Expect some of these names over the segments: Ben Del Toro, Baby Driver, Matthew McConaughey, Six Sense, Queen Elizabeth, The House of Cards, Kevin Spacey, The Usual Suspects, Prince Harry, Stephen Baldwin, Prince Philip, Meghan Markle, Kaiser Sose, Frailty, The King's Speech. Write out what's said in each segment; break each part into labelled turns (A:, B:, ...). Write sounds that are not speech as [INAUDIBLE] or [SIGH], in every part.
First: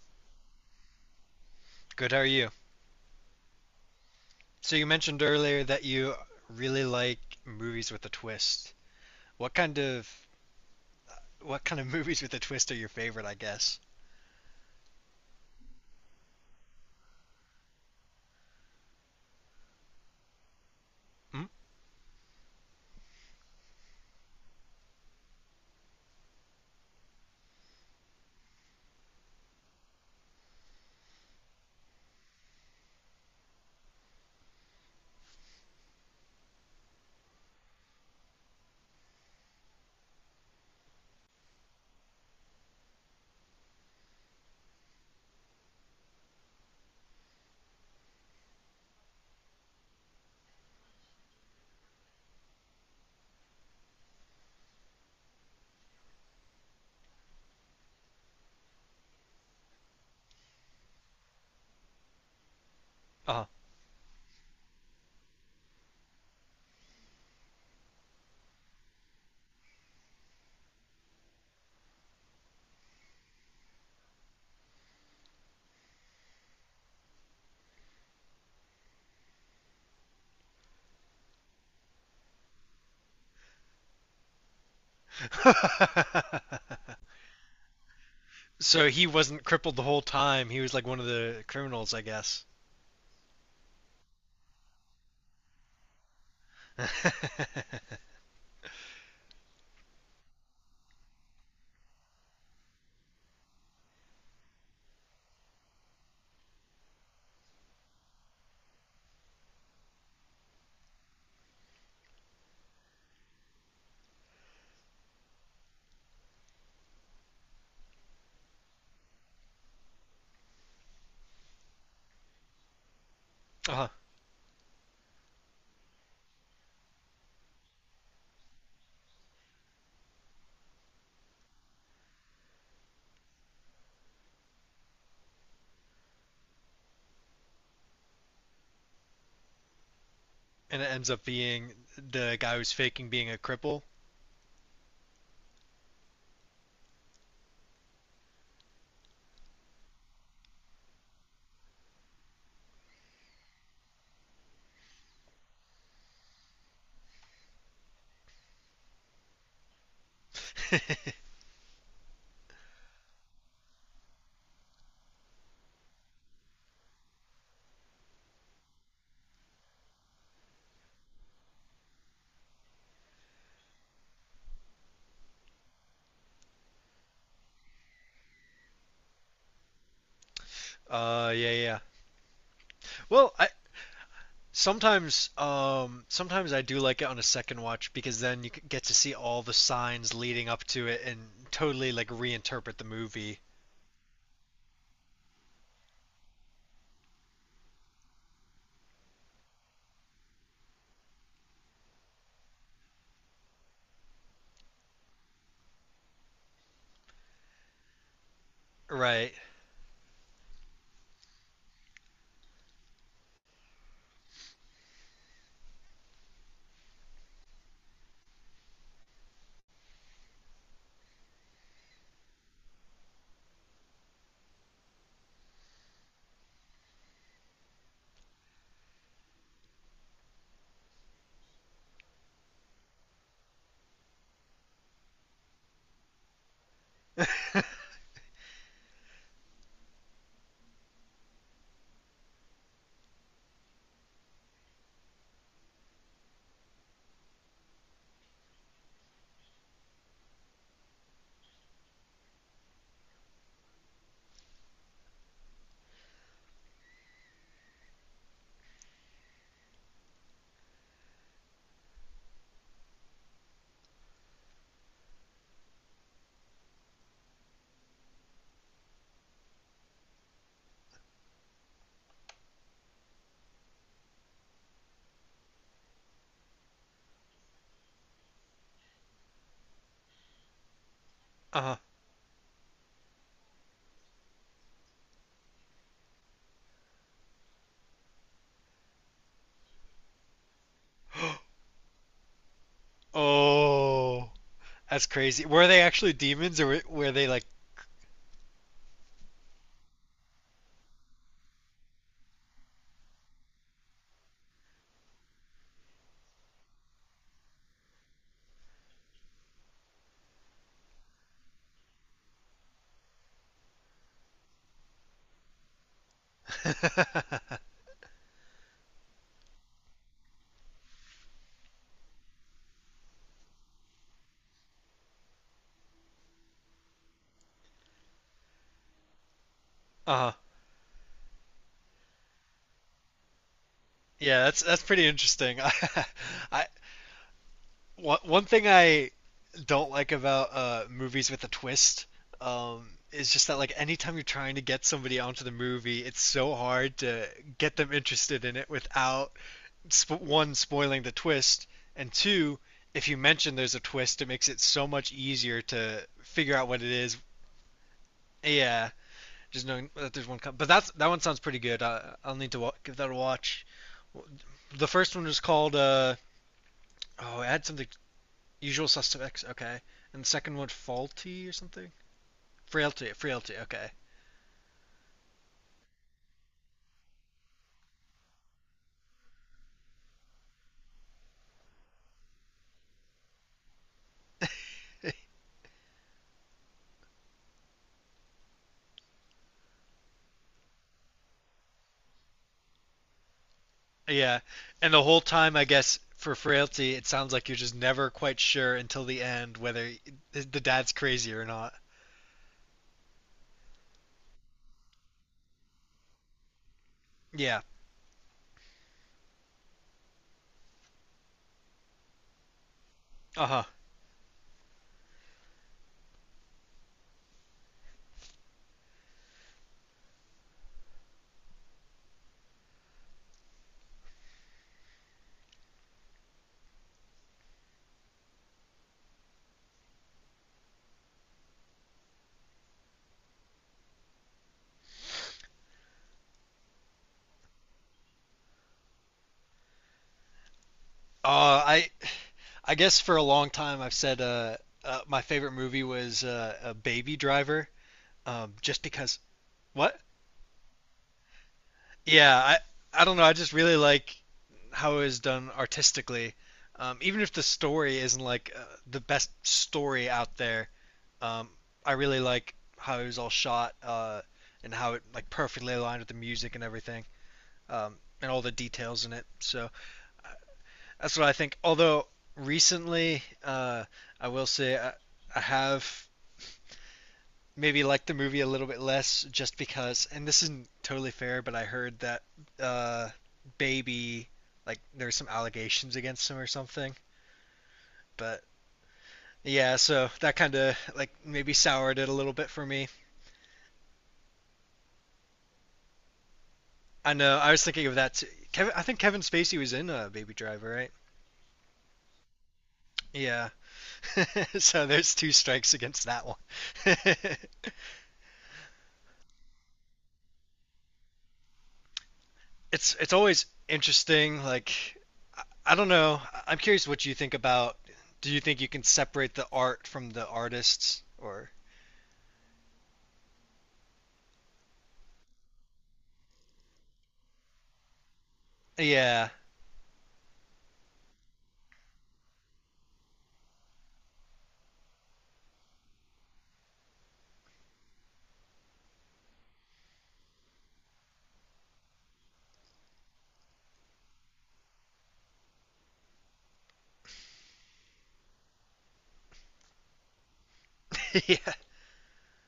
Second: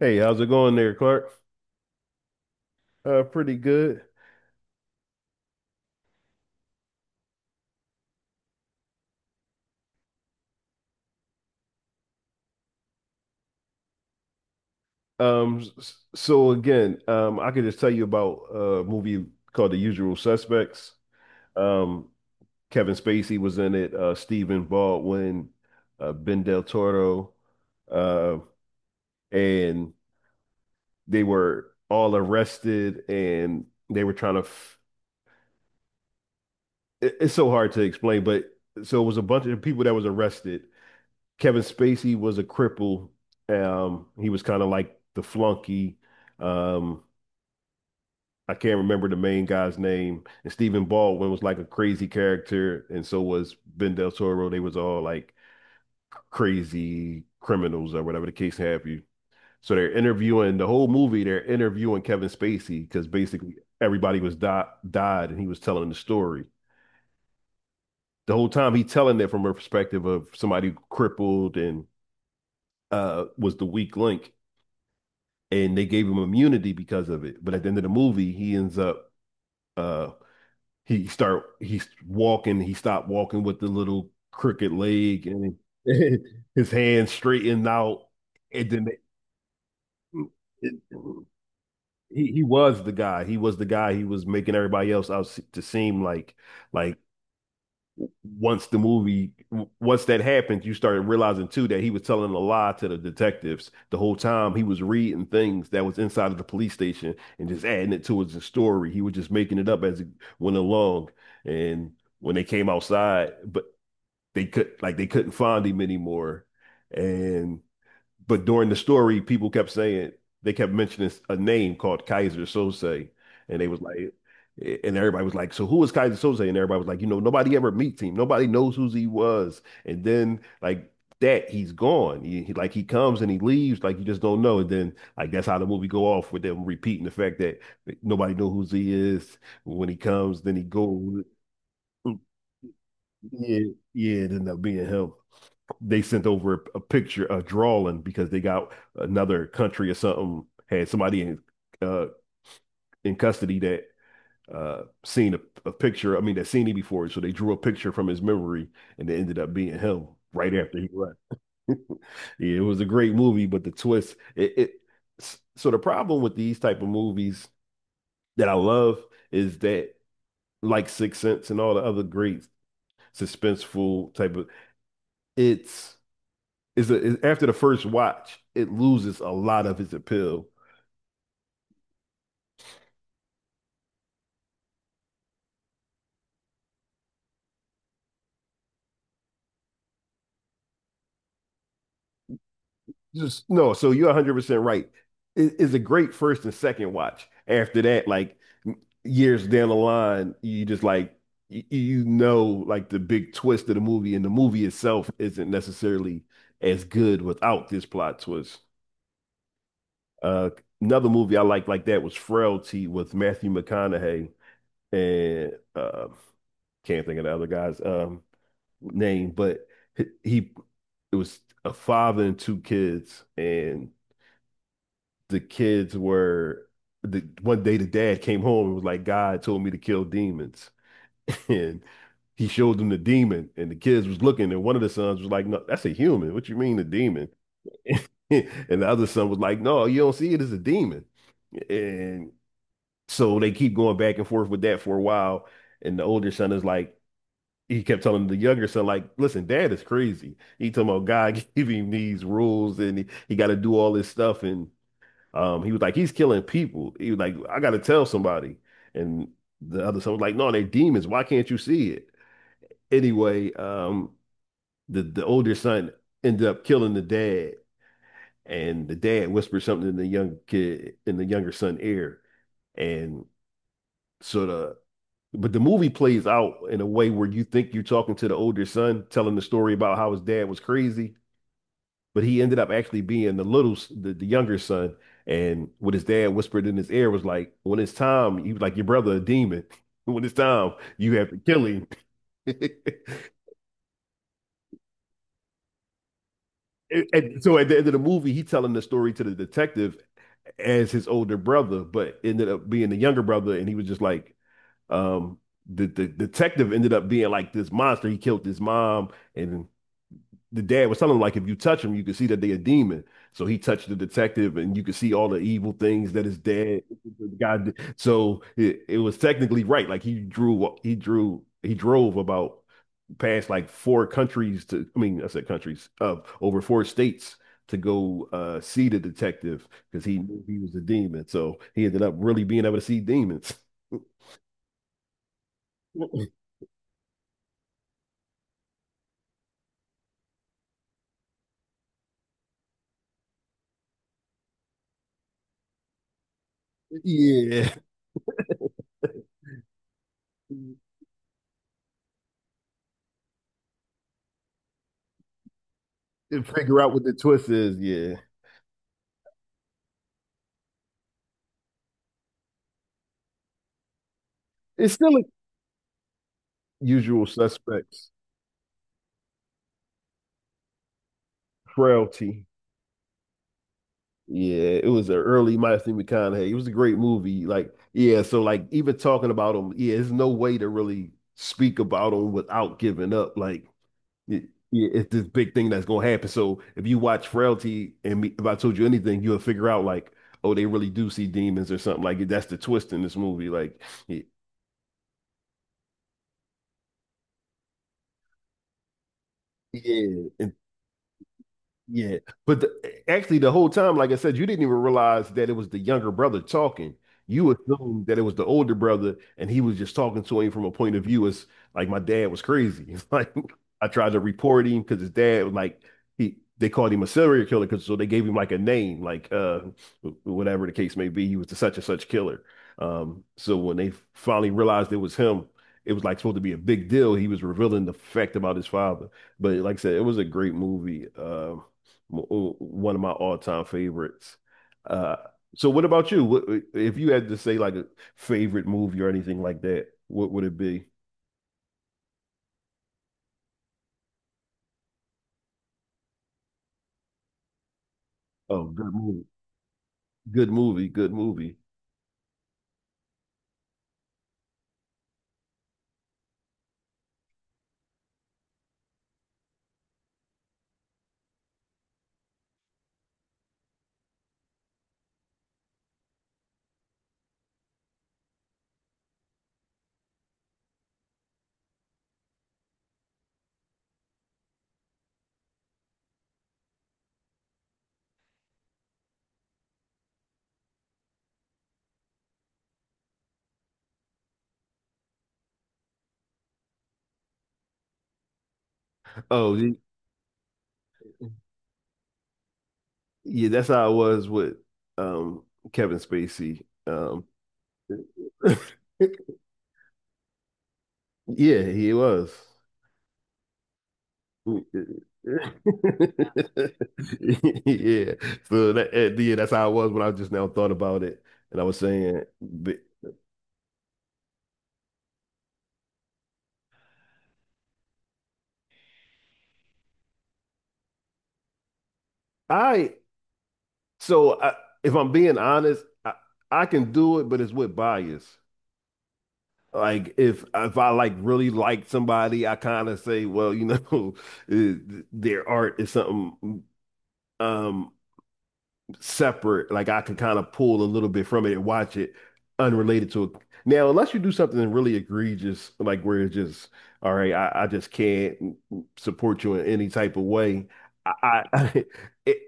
A: Hey, how's it going there, Clark?
B: Good, how are you?
A: Pretty good.
B: So you mentioned earlier that you really like movies with a twist. What kind of what kind of [LAUGHS] movies with a twist are your favorite, I guess?
A: I could just tell you about a movie called The Usual Suspects.
B: Hmm?
A: Um, Kevin Spacey was in it, Stephen Baldwin, Ben Del Toro, uh, and they were all arrested, and they were trying to. F It's so hard to explain, but so it was a bunch of people that was arrested. Kevin Spacey was a cripple. He was kind of like the flunky. Um, I can't remember the main guy's name. And Stephen Baldwin was like a crazy character, and so was Ben Del Toro. They was all like crazy criminals or whatever the case have you. So they're interviewing the whole movie. They're interviewing Kevin Spacey because basically everybody was died, and he was telling the story the whole time. He telling it from a perspective of somebody crippled and was the weak link. And they gave him immunity because of it. But at the end of the movie, he ends up uh he's walking, he stopped walking with the little crooked leg and
B: Uh-huh.
A: [LAUGHS] his
B: [LAUGHS]
A: hand straightened out. And then
B: So
A: it,
B: he wasn't crippled the whole time. He was
A: it,
B: like one of the criminals, I
A: he
B: guess.
A: was the guy. He was the guy. He was making everybody else out to seem like like
B: [LAUGHS]
A: once the movie, once that happened, you started realizing too that he was telling a lie to the detectives the whole time. He was reading things that was inside of the police station and just adding it to his story. He was just making it up as it went along. And when they came outside, but they could, like they couldn't find him anymore. And but during the story, people kept saying, they kept mentioning a name called Kaiser Sose, and they was
B: Uh-huh.
A: like, and everybody was like, so who is Kaiser Sose? And everybody was like, you know, nobody ever meets him. Nobody knows who he was. And then like that, he's gone. Like he comes and he leaves. Like you just don't know. And then like that's how the movie go off with them repeating the fact that nobody know who he is. When he comes, then he
B: And it ends
A: goes.
B: up being the guy who's faking being a
A: Yeah,
B: cripple.
A: yeah. It ended up being him. They sent over a picture, a drawing, because they got another country or something had somebody uh, in custody that seen a picture. I mean, that seen him before, so they drew a picture from his memory, and it ended up being him right after he left.
B: [LAUGHS]
A: [LAUGHS] Yeah, it was a great movie, but the twist. It so the problem with these type of movies that I love is that, like Six Sense and all the other great suspenseful type of, it's is after the first watch, it loses a lot of its appeal.
B: Yeah, yeah. Well, sometimes I do like it on a second watch because then you get to see all the signs leading up to it and totally like reinterpret the movie.
A: Just no, so you're 100% right. It's a great first and second watch. After that, like years down the line, you just like you know like the big twist of the movie, and the movie itself isn't necessarily as good without this plot twist.
B: Right.
A: Uh, Another movie I liked like that was Frailty with Matthew McConaughey and can't think of the other guys. Name, but he, it was a father and two kids, and the kids were, the one day the dad came home and was like, God told me to kill demons. [LAUGHS] And he showed them the demon, and the kids was looking, and one of the sons was like, no, that's a human. What you mean a demon? [LAUGHS]
B: [LAUGHS]
A: And the other son was like, no, you don't see it as a demon. And so they keep going back and forth with that for a while. And the older son is like, he kept telling the younger son, like, listen, dad is crazy. He talking about God [LAUGHS] giving him these rules and he got to do all this stuff. And he was like, he's killing people. He was like, I got to tell somebody. And the other son was like, no, they're demons. Why can't you see it? Anyway, the older son ended up killing the dad. And the dad whispered something in the young kid, in the younger son ear. And sort of, but the movie plays out in a way where you think you're talking to the older son, telling the story about how his dad was crazy,
B: Uh,
A: but he ended up actually being the little, the younger son. And what his dad whispered in his ear was like, when it's time, he was like, your brother a demon. [LAUGHS] When it's time, you have to
B: [GASPS]
A: kill him. [LAUGHS]
B: oh, that's crazy. Were they actually demons or were, were they
A: And
B: like?
A: so at the end of the movie, he telling the story to the detective as his older brother, but ended up being the younger brother. And he was just like, um, the detective ended up being like this monster. He killed his mom and the dad was telling him like if you touch him, you can see that they're a demon. So he touched the detective, and you could see all the evil things that his dad the guy did. So it was technically right. Like he drove about past like four countries to. I mean, I said countries of over four states to go see the detective because
B: [LAUGHS]
A: he
B: Uh,
A: knew he was a demon. So he ended up really being able to see demons.
B: yeah, that's pretty interesting.
A: [LAUGHS]
B: [LAUGHS] I One thing I don't like about movies with a twist is just that like anytime you're trying to get somebody onto the movie, it's so hard to get
A: Yeah,
B: them interested in it without one spoiling the twist, and two, if you mention there's a twist, it makes it so much easier to
A: and
B: figure out
A: figure
B: what it
A: out what the
B: is.
A: twist is. Yeah,
B: Yeah, just knowing that there's one. But that's that one sounds pretty good. I'll need to give that a watch. The
A: it's
B: first
A: still a
B: one was called
A: usual
B: oh, it had something.
A: suspects.
B: Usual Suspects, okay. And the second one, faulty or something?
A: Frailty.
B: Frailty. Frailty, okay.
A: Yeah, it was an early Matthew McConaughey. It was a great movie. Like, yeah, so like even talking about him, yeah, there's no way to really speak about him without giving up. Like, it, yeah, it's this big thing that's gonna happen. So if you watch Frailty and me, if I told you anything, you'll figure out like, oh, they really do see demons or something. Like that's the twist in this movie. Like, yeah,
B: Yeah. And the whole time, I guess, for frailty, it sounds like you're just never quite sure until the end whether
A: yeah. And
B: the dad's crazy or not.
A: yeah, but actually, the whole time, like I said, you didn't even realize that it was the younger brother talking. You
B: Yeah.
A: assumed that it was the older brother, and he was just talking to him from a point of view as like my dad was crazy. [LAUGHS] It's like
B: Uh huh.
A: I tried to report him because his dad was like, he they called him a serial killer because so they gave him like a name, like whatever the case may be, he was the such and such killer. So when they finally realized it was him, it was like supposed to be a big deal. He was revealing the fact about his father. But like I said, it was a great movie. One of my all-time favorites. Uh, so what about you? What, if you had to say like a favorite movie or anything like that, what would it be?
B: Uh, I, I guess for a long time I've said my favorite movie was a Baby Driver,
A: Oh,
B: just
A: good
B: because.
A: movie.
B: What?
A: Good movie, good movie.
B: Yeah. I don't know. I just really like how it was done artistically. Even if the story isn't like the best story out there, um, I really like how it was all shot and how it like perfectly aligned with the music and everything um, and all the details in it. So uh, that's what I think. Although recently, I will say I have maybe liked the movie a little bit less just because, and this isn't totally fair, but I heard that uh, Baby like there's some allegations against him or something. But
A: Oh,
B: yeah,
A: y-
B: so that kind of like maybe soured it a little bit for me.
A: yeah, that's how I was with um Kevin Spacey.
B: I know. I was thinking of that, too.
A: [LAUGHS]
B: Kevin, I think Kevin Spacey was in Baby Driver, right?
A: Yeah, he was.
B: Yeah. [LAUGHS] So
A: [LAUGHS]
B: there's two strikes against that one. [LAUGHS]
A: Yeah. So that, yeah, that's how I was when I just now thought about it. And I was saying, but
B: It's always interesting. Like I don't know. I am curious what you think about. Do you think you can separate the art from the artists? Or
A: I So I, if I'm being honest, I can do it, but it's with bias.
B: yeah.
A: Like if I like really like somebody, I kind of say, well, you know, [LAUGHS] eh, their art is something um separate. Like I can kind of pull a little bit from it and watch it unrelated to it. Now, unless you do something really egregious, like where it's just, all right, I just can't support you in any type of way.
B: [LAUGHS] Yeah,
A: I [LAUGHS] it,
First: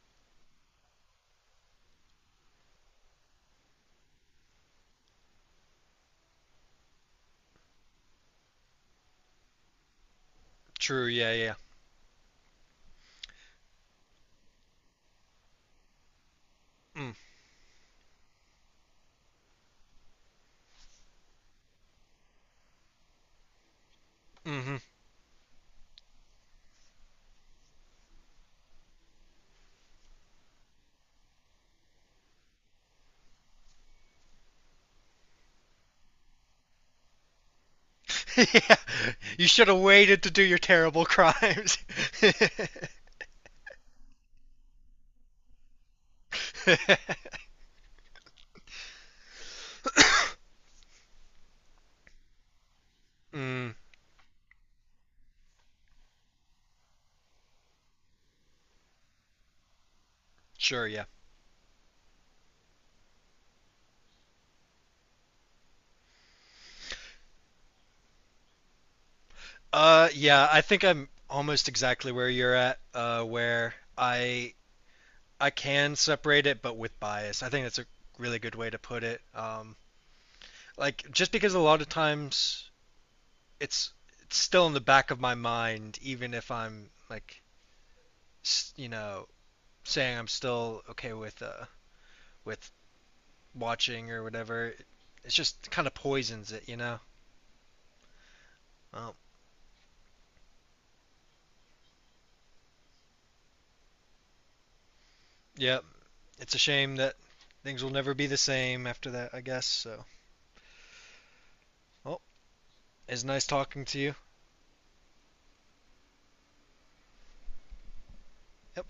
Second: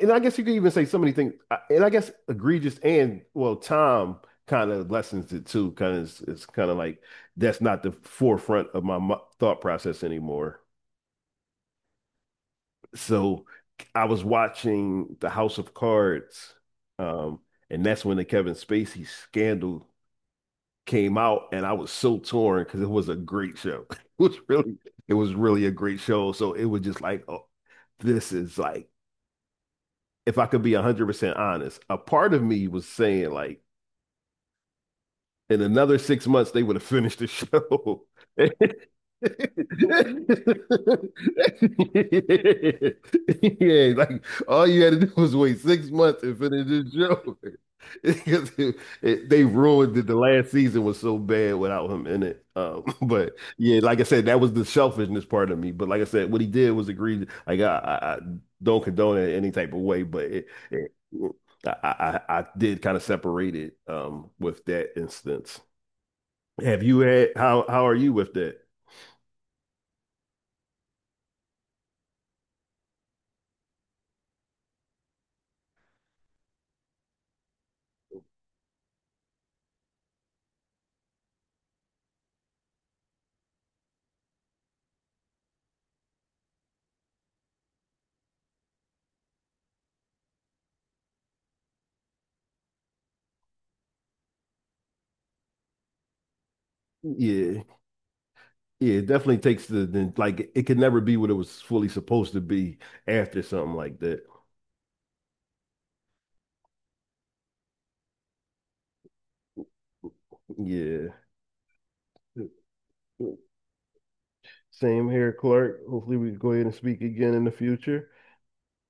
A: and I guess you could even say so many things, and I guess egregious and well, time kind of lessens it too. Kind of, it's kind of like that's not the forefront of my thought process anymore.
B: true. Yeah, yeah.
A: So I was watching The House of Cards,
B: Mm,
A: um, and that's when the Kevin Spacey scandal came out, and I was so torn because it was a great show. [LAUGHS] It was
B: hmm.
A: really, it was really a great show. So it was just like, oh, this is like, if I could be 100% honest, a part of me was saying like, in another 6 months, they would have finished the show.
B: [LAUGHS]
A: [LAUGHS] Yeah,
B: Yeah, you should have waited to do your terrible crimes. [LAUGHS]
A: like all you had to do was wait 6 months and finish the show [LAUGHS] because they ruined it. The last season was so bad without him in it. [LAUGHS] But
B: Mm,
A: yeah, like I said, that was the selfishness part of me. But like I said, what he did was egregious. Like I don't condone it in any type of way, but it,
B: sure,
A: it
B: yeah.
A: I did kind of separate it with that instance. Have you had how are you with that?
B: Yeah, I think I'm almost exactly where you're at. Where I can separate it, but with bias. I think that's a really good way to put it. Like just because a lot of times it's it's still in the back of my mind, even if I'm like, you know, saying I'm still okay with with watching or whatever. It's just kind of poisons it.
A: Yeah, yeah, it
B: Well,
A: definitely takes the like it could never be what it was fully supposed to be after something like that.
B: yeah, it's a shame that things will never be the same after that, I guess. So,
A: Yeah.
B: well, it's nice talking to you.
A: Same here, Clark. Hopefully we can go ahead and speak again in the future.
B: Yep.